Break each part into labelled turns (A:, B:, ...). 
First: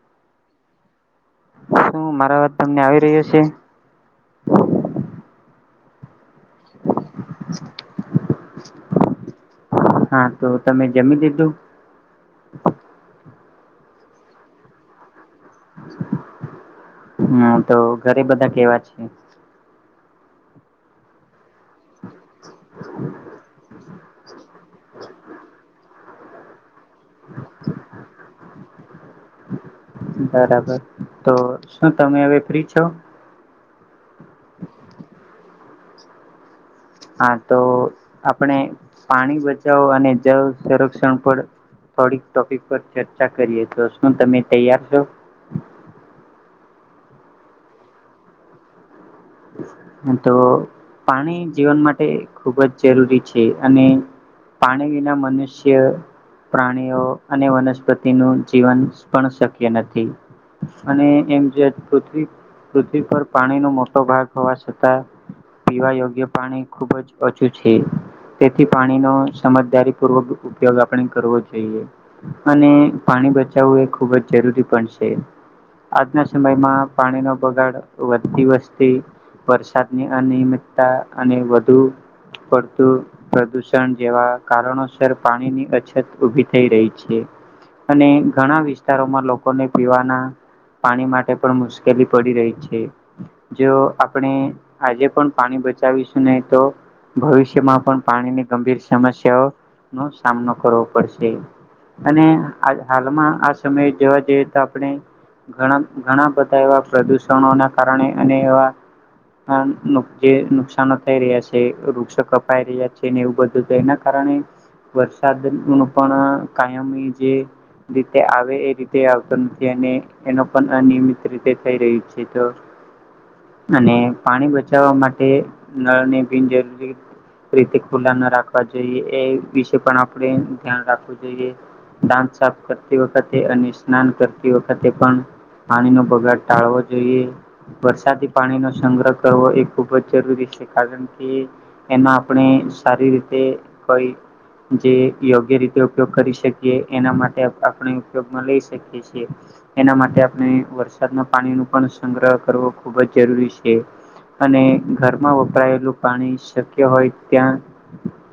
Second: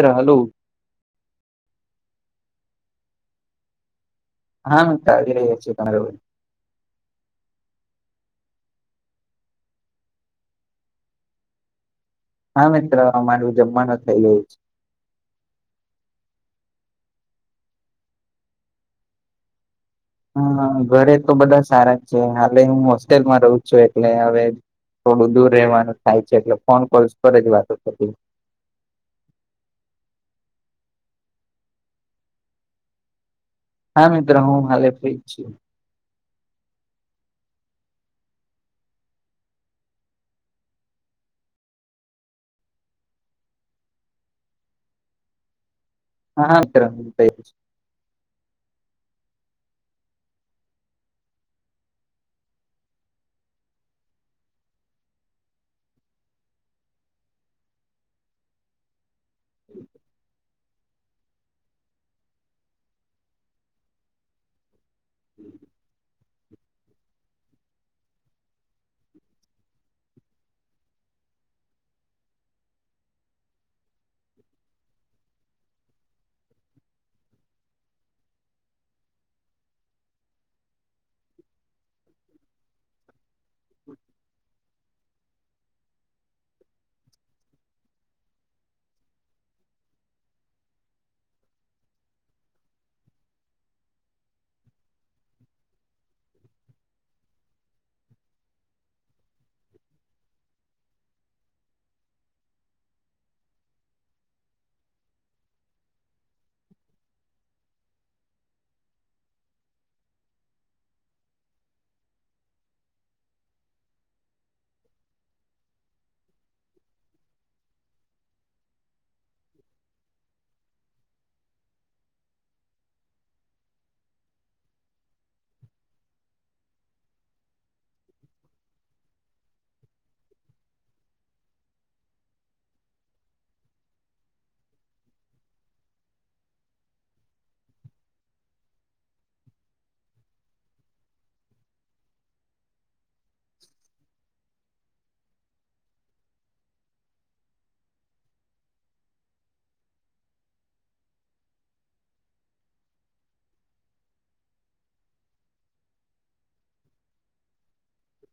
A: અ hello
B: શું મારા વાત તમને આવી રહ્યો છે.
A: હા હ તાજ રહી જ છ છે તમારે
B: [inaudible] હા તો તમે જમી દીધું
A: હા મિત્ર મારું જમવાનું થઈ ગયું છે.
B: હમ તો ઘરે બધા કેવા છે
A: હ ઘરે તો બધા સારા છે હાલે હું હોસ્ટેલમાં રહ છું એક એટલે હવે થોડું દૂર રહેવાનું થાય છે એટલે ફોન કોલ્સ પર જ વાતો કરતી
B: બરાબર તો શું તમે હવે ફ્રી છો
A: હા મિત્ર હું હાલે ફ્રી છું
B: હા તો આપણે પાણી બચાવો અને જળ સંરક્ષણ પર થોડીક ટોપિક પર ચર્ચા કરીએ તો શું તમે તૈયાર છો
A: હા હ છે
B: તો પાણી જીવન માટે ખુબ જ જરૂરી છે અને પાણી વિના મનુષ્ય પ્રાણીઓ અને વનસ્પતિનું જીવન પણ શક્ય નથી અને એમ છે પૃથ્વી પૃથ્વી પર પાણીનોમોટો ભાગ હોવા છતાં પીવા યોગ્ય પાણી ખુબ જ ઓછું છે તેથી પાણીનો સમજદારી પૂર્વક ઉપયોગ આપણે કરવો જોઈએ અને પાણી બચાવવું એ ખૂબ જ જરૂરી પણ છે આજના સમયમાં પાણીનો બગાડ વધતી વસ્તી વરસાદની અનિયમિતતા અને વધુ પડતું પ્રદૂષણ જેવા કારણોસર પાણીની અછત ઉભી થઈ રહી છે અને ઘણા વિસ્તારોમાં લોકોને પીવાના પાણી માટે પણ મુશ્કેલી પડી રહી છે જો આપણે આજે પણ પાણી બચાવીશું નહી તો ભવિષ્યમાં પણ પાણીની ગંભીર સમસ્યાઓ નો સામનો કરવો પડશે અને હાલમાં આ સમયે જવા જઈએ તો આપણે ઘણા ઘણા બધા એવા પ્રદુષણોના કારણે અને એવા પણ જે નુકશાન થઈ રહ્યા છે વૃક્ષ કપાઈ રહ્યા છે ને એવું બધું એના કારણે વરસાદ ન પણ કાયમ જે રીતે આવે એ રીતે આવતો નથી અને એનો પણ અનિયમિત રીતે થઈ રહ્યું છે તો અને પાણી બચાવવા માટે નળને બિનજરૂરી રીતે ખુલ્લા ના રાખવા જોઈએ એ વિશે પણ આપણે ધ્યાન રાખવું જોઈએ દાંત સાફ કરતી વખતે અને સ્નાન કરતી વખતે પણ પાણીનો પગાર ટાળવો જોઈએ વરસાદી પાણીનો સંગ્રહ કરવો એ ખૂબ જ જરૂરી છે કારણ કે એના આપણે સારી રીતે કોઈ જે યોગ્ય રીતે ઉપયોગ કરી શકીએ એના માટે આપણે ઉપયોગમાં લઈ શકીએ છીએ એના માટે આપણે વરસાદના પાણી ન પણ સંગ્રહ કરવો ખૂબ જ જરૂરી છે. અને ઘરમાં વપરાયેલું પાણી શક્ય હોય ત્યાં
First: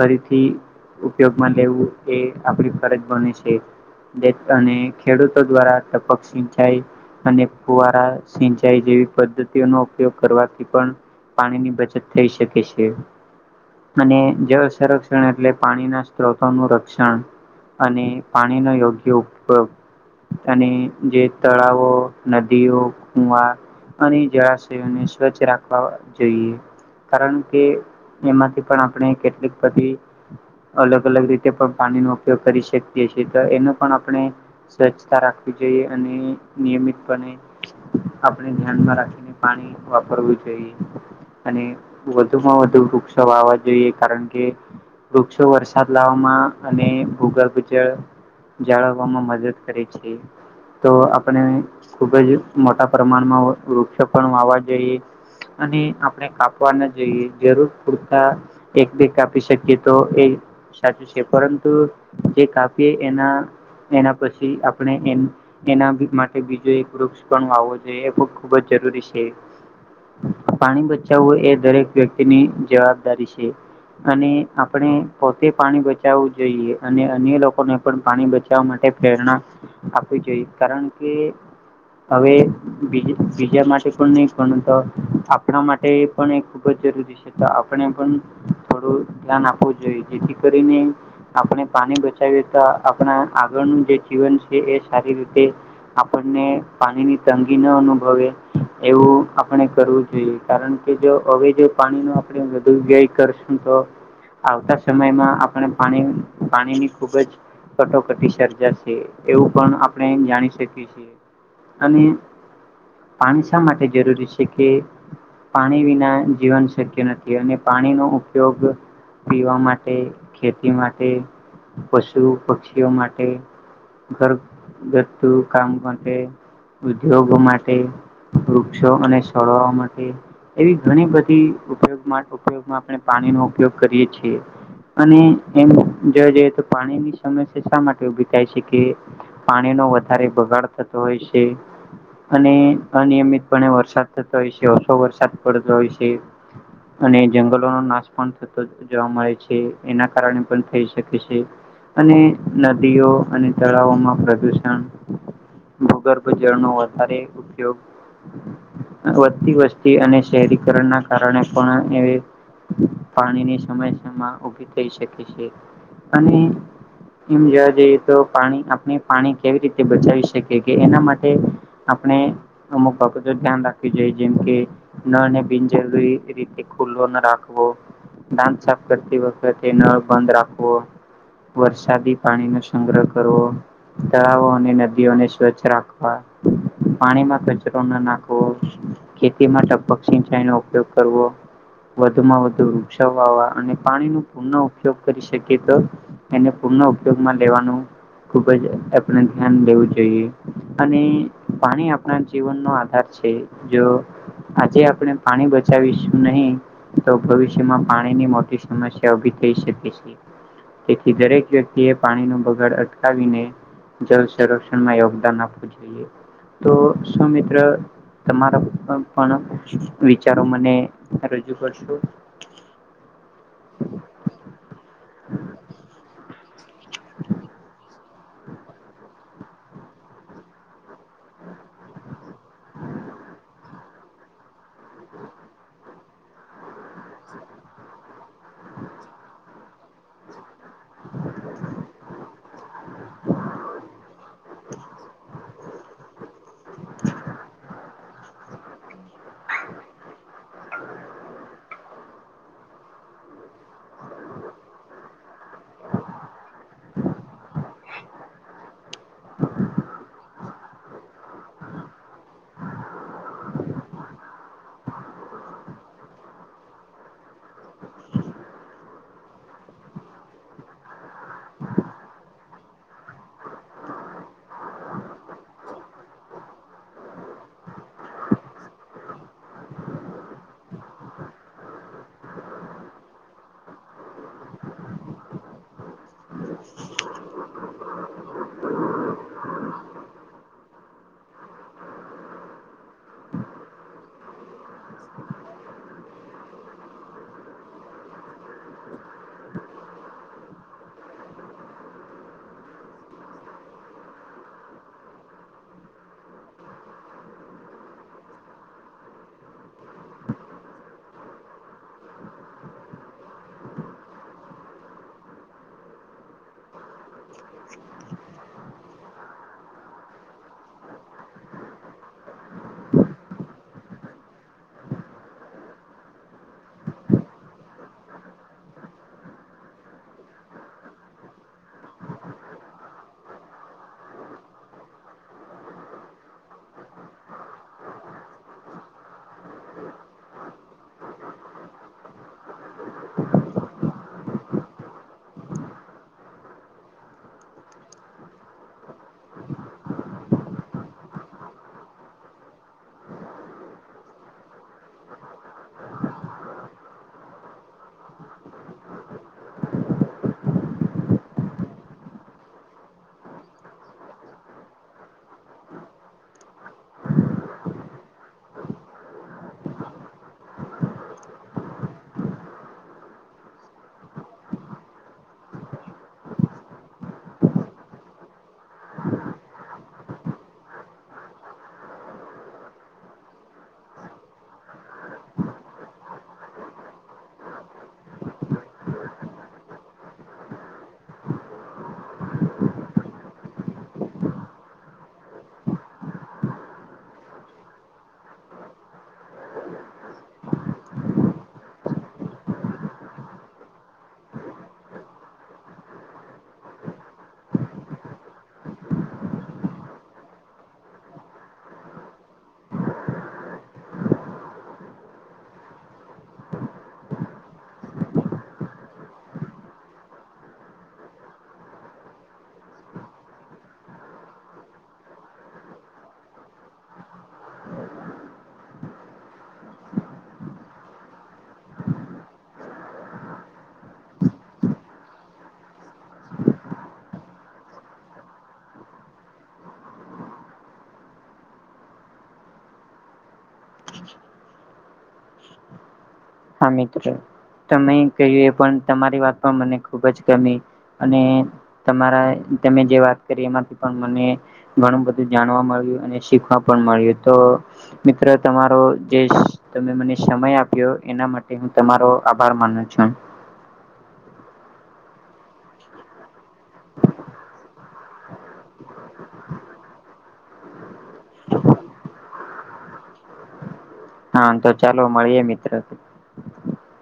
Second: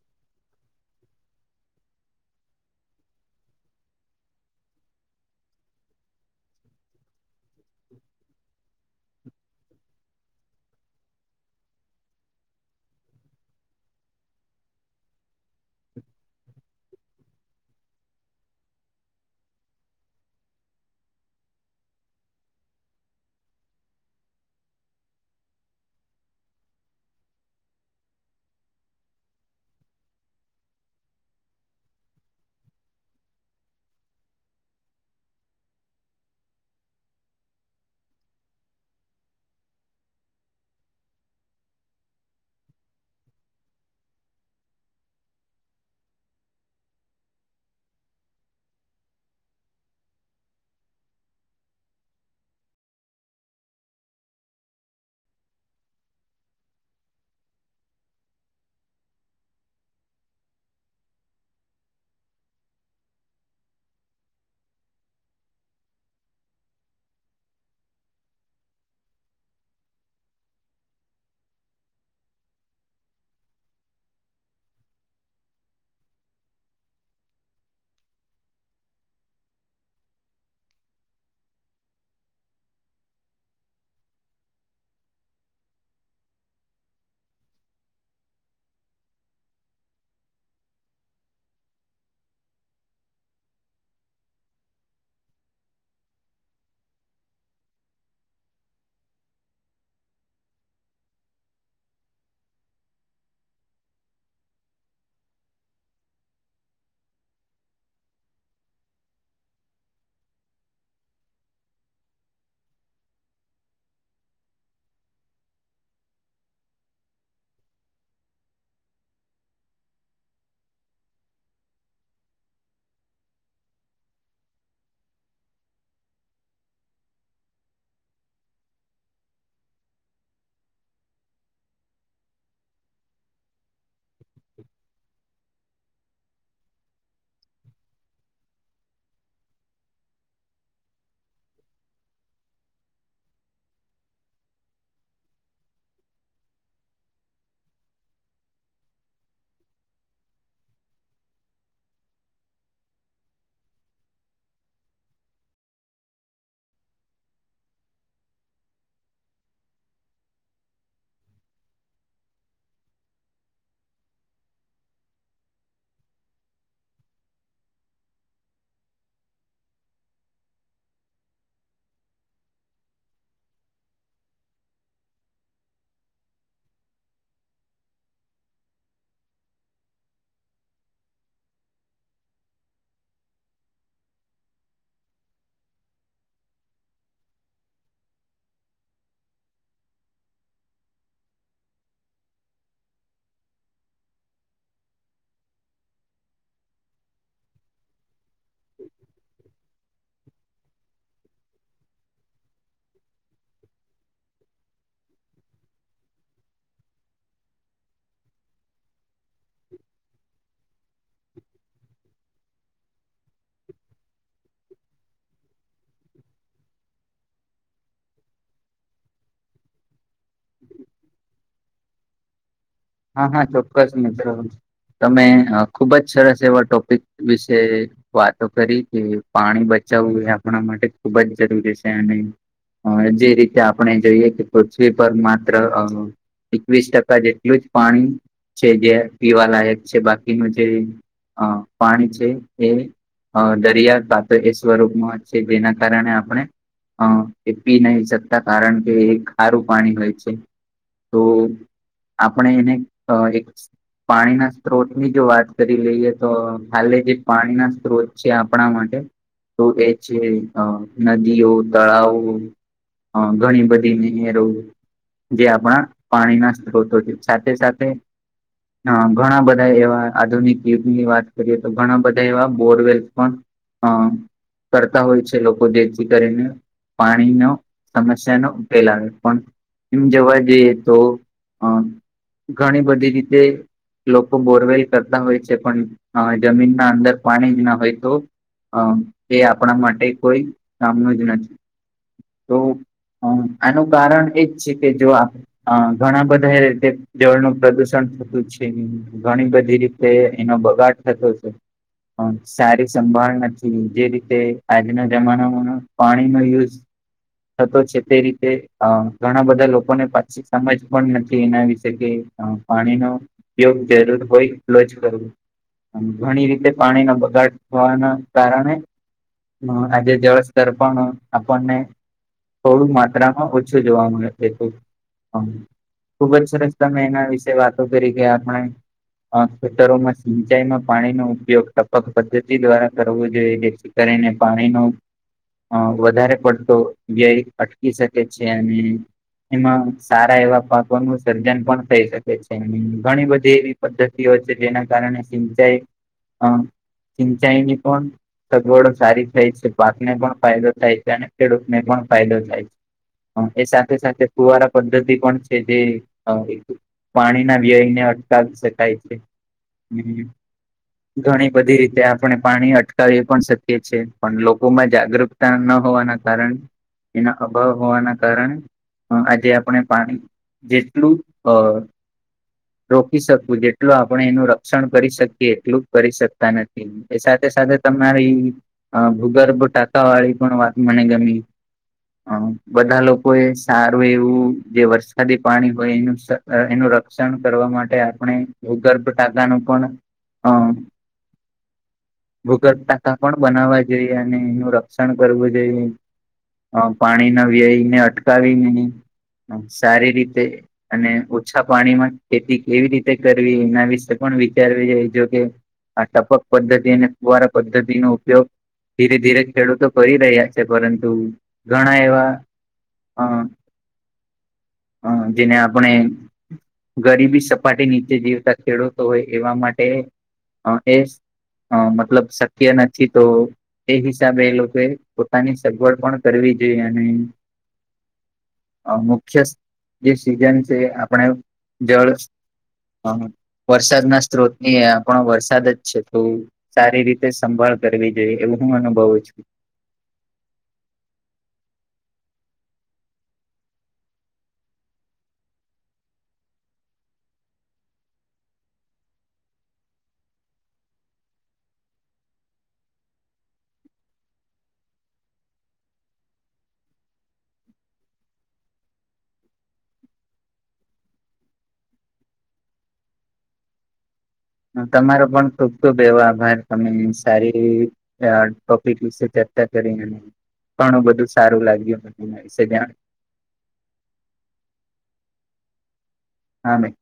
B: ફરીથી ઉપયોગમાં લેવું એ આપણી ફરજ બને છે અને ખેડૂતો દ્વારા તપક સિંચાઈ અને કુવારા સિંચાઈ જેવી પદ્ધતિ નો ઉપયોગ કરવાથી પણ પાણીની બચત થઈ શકે છે અને જળ સંરક્ષણ એટલે પાણીના સ્ત્રોતોનું શિક્ષણ અને પાણીનો યોગ્ય ઉપયોગ અનેની જે તળાવો નદીઓ કુવા અને જળાશયોને સ્વચ્છ રાખવા જોઈએ કારણ કે એમાંથી પણ આપણે કેટલીક બધી અલગ અલગ રીતે પણ પાણીનો ઉપયોગ કરી શકીએ છીએ તો એનો પણ આપણે સ્વચ્છતા રાખવી જોઈએ અને નિયમિતપણે આપણે ધ્યાનમાં રાખી પાણી વાપરવું જોઈએ. અને વધુમાં વધુ વૃક્ષ વાવા જોઈએ કારણ કે વૃક્ષો વરસાદ લાવવામાં અને ભૂગર્ભ જળ જાળવવામાં મદદ કરે છે. તો આપણે ખુબ જ મોટા પ્રમાણમાં વૃક્ષ પણ વાવા જોઈએ. અને આપણે કાપવા ના જઈએ જરૂર પૂરતા એક બે કાપી શકીએ તો એ સાચું છે પરંતુ જે કાપીએ એના એના પછી આપણે એના માટે બીજો એક વૃક્ષ પણ વાવવો જોઈએ એ ખુબ જ જરૂરી છે. પાણી બચાવવું એ દરેક વ્યક્તિની જવાબદારી છે. અને આપણે પોતે પાણી બચાવવું જોઈએ અને અન્ય લોકોને પણ પાણી બચાવવા માટે પ્રેરણા આપવી જોઈએ કારણ કે હવે બી બીજા માટે પણ નહી પણ તો આપણા માટે પણ એ ખુબ જ જરૂરી છે. આપણે પણ થોડું ધ્યાન આપવું જોઈએ જેથી કરીને આપણે પાણી બચાવીએ તો આપણા આગળનું જે જીવન છે એ સારી રીતે આપણને પાણીની તંગી ન અનુભવે એવું આપણે કરવું જોઈએ કારણ કે જો હવે જો પાણી નું આપણે વધુ વ્યય કરશું તો આવતા સમયમાં આપણે પાણી પાણીની ખુબ જ કટોકટી સર્જાશે એવું પણ આપણે જાણી શકીએ છીએ અને પાણી શા માટે જરૂરી છે કે પાણી વિના જીવન શક્ય નથી અને પાણીનો ઉપયોગ પીવા માટે ખેતી માટે પશુ પક્ષીઓ માટે ઘર ઘથું કામ માટે ઉદ્યોગ માટે વૃક્ષો અને છોડવા માટે એવી ઘણી બધી ઉપયોગમાં ઉપયોગમાં આપણે પાણીનો ઉપયોગ કરીએ છીએ અને એમ જોવા જઈએ તો પાણીની સમસ્યા શા માટે ઉભી થાય છે કે પાણીનો વધારે બગાડ થતો હોય છે. અને અનિયમિતપણે વરસાદ થતો હોય છે ઓછો વરસાદ પડતો હોય છે. અને જંગલો નો નાશ પણ થતો જોવા મળે છે એના કારણે પણ થઈ શકે છે. અને નદીઓ અને તળાવોમાં પ્રદુષણ ભૂગર્ભ જળનો વધારે ઉપયોગ વધતી વસ્તી અને શહેરીકરણના કારણે પણ એ પાણીની સમસ્યા માં ઉભી થઈ શકે છે અને એમ જોવા જઈએ તો પાણી આપણે પાણી કેવી રીતે બચાવી શકીએ કે એના માટે આપણે અમુક બાબતો ધ્યાન રાખવીું જોઈએ જેમ કે ને બિનજરૂરી રીતે ખુલ્લું ન રાખવો દાંત સાફ કરતી વખત નળ બંધ રાખવો. વરસાદી પાણી નો સંગ્રહ કરવો તળાવો અને નદીઓને સ્વચ્છ રાખવા પાણીમાં કચરો ના નાખવો ખેતી માટે ટપક સિંચાઈ નો ઉપયોગ કરવો વધુમાં વધુ વૃક્ષ વાવા અને પાણી ન પૂર્ણ ઉપયોગ કરી શકીએ તો એને પૂર્ણ ઉપયોગમાં લેવાનું ખુબ જ આપણે ધ્યાન લેવું જોઈએ અને પાણી આપણા જીવનનો આધાર છે જો આજે આપણે પાણી બચાવીશું નહી તો ભવિષ્યમાં પાણીની મોટી સમસ્યા ઉભી થઈ શકે છે. તેથી દરેક વ્યક્તિ એ પાણીનો બગાડ અટકાવીને જલ સંરક્ષણમાં યોગદાન આપવું જોઈએ. તો શું મિત્ર તમારા પ પણ આપવાનો. વિચારો મને રજૂ કરશો.
A: હા હા, ચોક્કસ મિત્ર તમે. ખુબ જ સરસ એવા ટોપિક વિશે વાતો કરી કે પાણી બચાવવું હોય આપણા માટે ખુબ જ જરૂરી છે અને જે રીતે આપણે જોઈએ કે પૃથ્વી પર માત્ર એકવીસ ટકા જેટલું જ પાણી છે જે પીવા લાયક છે બા એનુ જે અ પાણી છે એ અ દરિયા કાતે એ સ્વરૂપમાં સીબી ના કારણે આપણે. હ, એ પી નહી શકતા કારણ કે એ ખારું પાણી હોય છે તો આપણે એને એક પાણીના સ્ત્રોતની જો વાત કરી લઈએ તો હાલે જે પાણીના સ્ત્રોત છે આપણા માટે તો એ છે નદીઓ, તળાવો અ ઘણી બધી જે આપણા પાણીના સ્ત્રોતો છે. સાથે સાથે. હ, ઘણા બધા એવા આધુનિક યુગની વાત કરીએ તો ઘણા બધા એવા બોરવેલ પણ અ કરતા હોય છે લોકો જેથી કરીને. પાણીનો સમસ્યાનો ઉકેલ આવે પણ જોવા જઈએ તો અ. ઘણી બધી રીતે લોકો બોરવેલ કરતા હોય છે પણ જમીનના અંદર પાણી જ ના હોય તો. અ એ આપણા માટે કોઈ કામનો જ નથી તો. હ, આનું કારણ એજ છે કે જો આ અ ઘણા બધા એ રીતે જળનું પ્રદુષણ થતું છે ઘણી બધી રીતે એનો બગાડ થતો છે. સારી સંભાળ નથી જે રીતે આજના જમાનામાં પાણી નો યુઝ થતો છે તે રીતે અ ઘણા બધા લોકોને પાછી સમજ પણ નથી એના વિશે. છેકે પાણીનો ઉપયોગ જરૂર હોય એટલો જ કરવું. ઘણી રીતે પાણીના બગાડ થવાના કારણે હ, આજે જળસ્તર પણ આપણને. થોડું માત્રામાં ઓછું જોવા મળે ખુબ જ સરસ. તમે એના વિશે વાતો કરી ગયા આપણે. અ ખેતરોમાં સિંચાઈમાં પાણીનો ઉપયોગ ટપક પદ્ધતિ દ્વારા કરવું જોઈએ. કરીને પાણીનો અ વધારે પડતો વ્યય અટકી શકે છે અને એમાં સારા એવા પાકોનું સર્જન પણ થઈ શકે છે ઘણી બધી એવી પદ્ધતિઓ છે જેના કારણે સિંચાઈ હા, સિંચાઈની પણ સગવડો સારી થાય છે પાકને પણ ફાયદો થાય છે અને ખેડૂતને પણ ફાયદો થાય છે. એ સાથે સાથે કુવારા પદ્ધતિ પણ છે જે હ, એક પાણીના વ્યયને અટકાવી શકાય છે. ઘણી બધી રીતે આપણે પાણી અટકાવી પણ શકીએ છીએ પણ લોકોમાં જાગૃત તા ન હોવાના કારણે એના અભાવ હોવાના કારણે આજે આપણે પાણી જે પેલુ અ. રોકી શકવું જેટલું આપણે એનું રક્ષણ કરી શકીએ એટલું જ કરી શકતા નથી. એ સાથે સાથે તમારી ભૂગર્ભ ટાંકા વાળી પણ વાત મને ગમી. અમ્મ, બધા લોકો એ સારું એવું જે વરસાદી પાણી બ એનું શ અહ એનું રક્ષણ કરવા માટે આપણે ભૂગર્ભ ટાકાનું પણ હા. ભૂગર્ ટાકા પણ બનાવવા જોઈએ અને એનું રક્ષણ કરવું જોઈએ. અહ પાણી ના વિઆઇ ને અટકાવીને આમ સારી રીતે અને ઓછા પાણીમાં ખેતી કેવી રીતે કરવી એના વિશે પણ વિચારવી જોઈ જોકે આ ટપક પદ્ધતિ અને કુવારા પદ્ધતિનો ઉપયોગ ધીરે ધીરે ખેડૂતો કરી રહ્યા છે પરંતુ ઘણા એવા હા, હા જેને આપણે ગરીબી સપાટી નીચે જીવતા ખેડૂતો હોય એવા માટે અહ એસ અહ મતલબ શક્ય નથી તો એ હિસાબે એ લોકો પોતાની સગવડ પણ કરવી જોઈએ અને અહ મુખ્યસ જે સિઝન છે આપણે જળ અહ વરસાદ ના સ્ત્રોત ની અહ પણ વરસાદ જ છે તો સારી રીતે સંભાળ કરવી જોઈએ એવું હું અનુભવું છું.
B: હા, મિત્ર તમે કહ્યું એ પણ તમારી વાત પણ મને ખુબ જ ગમી. અને તમારા તમે જે વાત કરી એમાંથી પણ મને ઘણું બધું જાણવા મળ્યું અને શીખવા પણ મળ્યું તો મિત્ર તમારો જે તમે મને સમય આપ્યો એના માટે હું તમારો આભાર માનું છું.
A: તમારો પણ ખુબ ખુબ એવો આભાર તમે સારી અહ ટોપિક વિશે ચર્ચા કરી અને ઘણું બધું સારું લાગ્યું એના વિશે જાણ્યું
B: હા, તો ચાલો મળીએ મિત્ર પી
A: હા ભાઈ.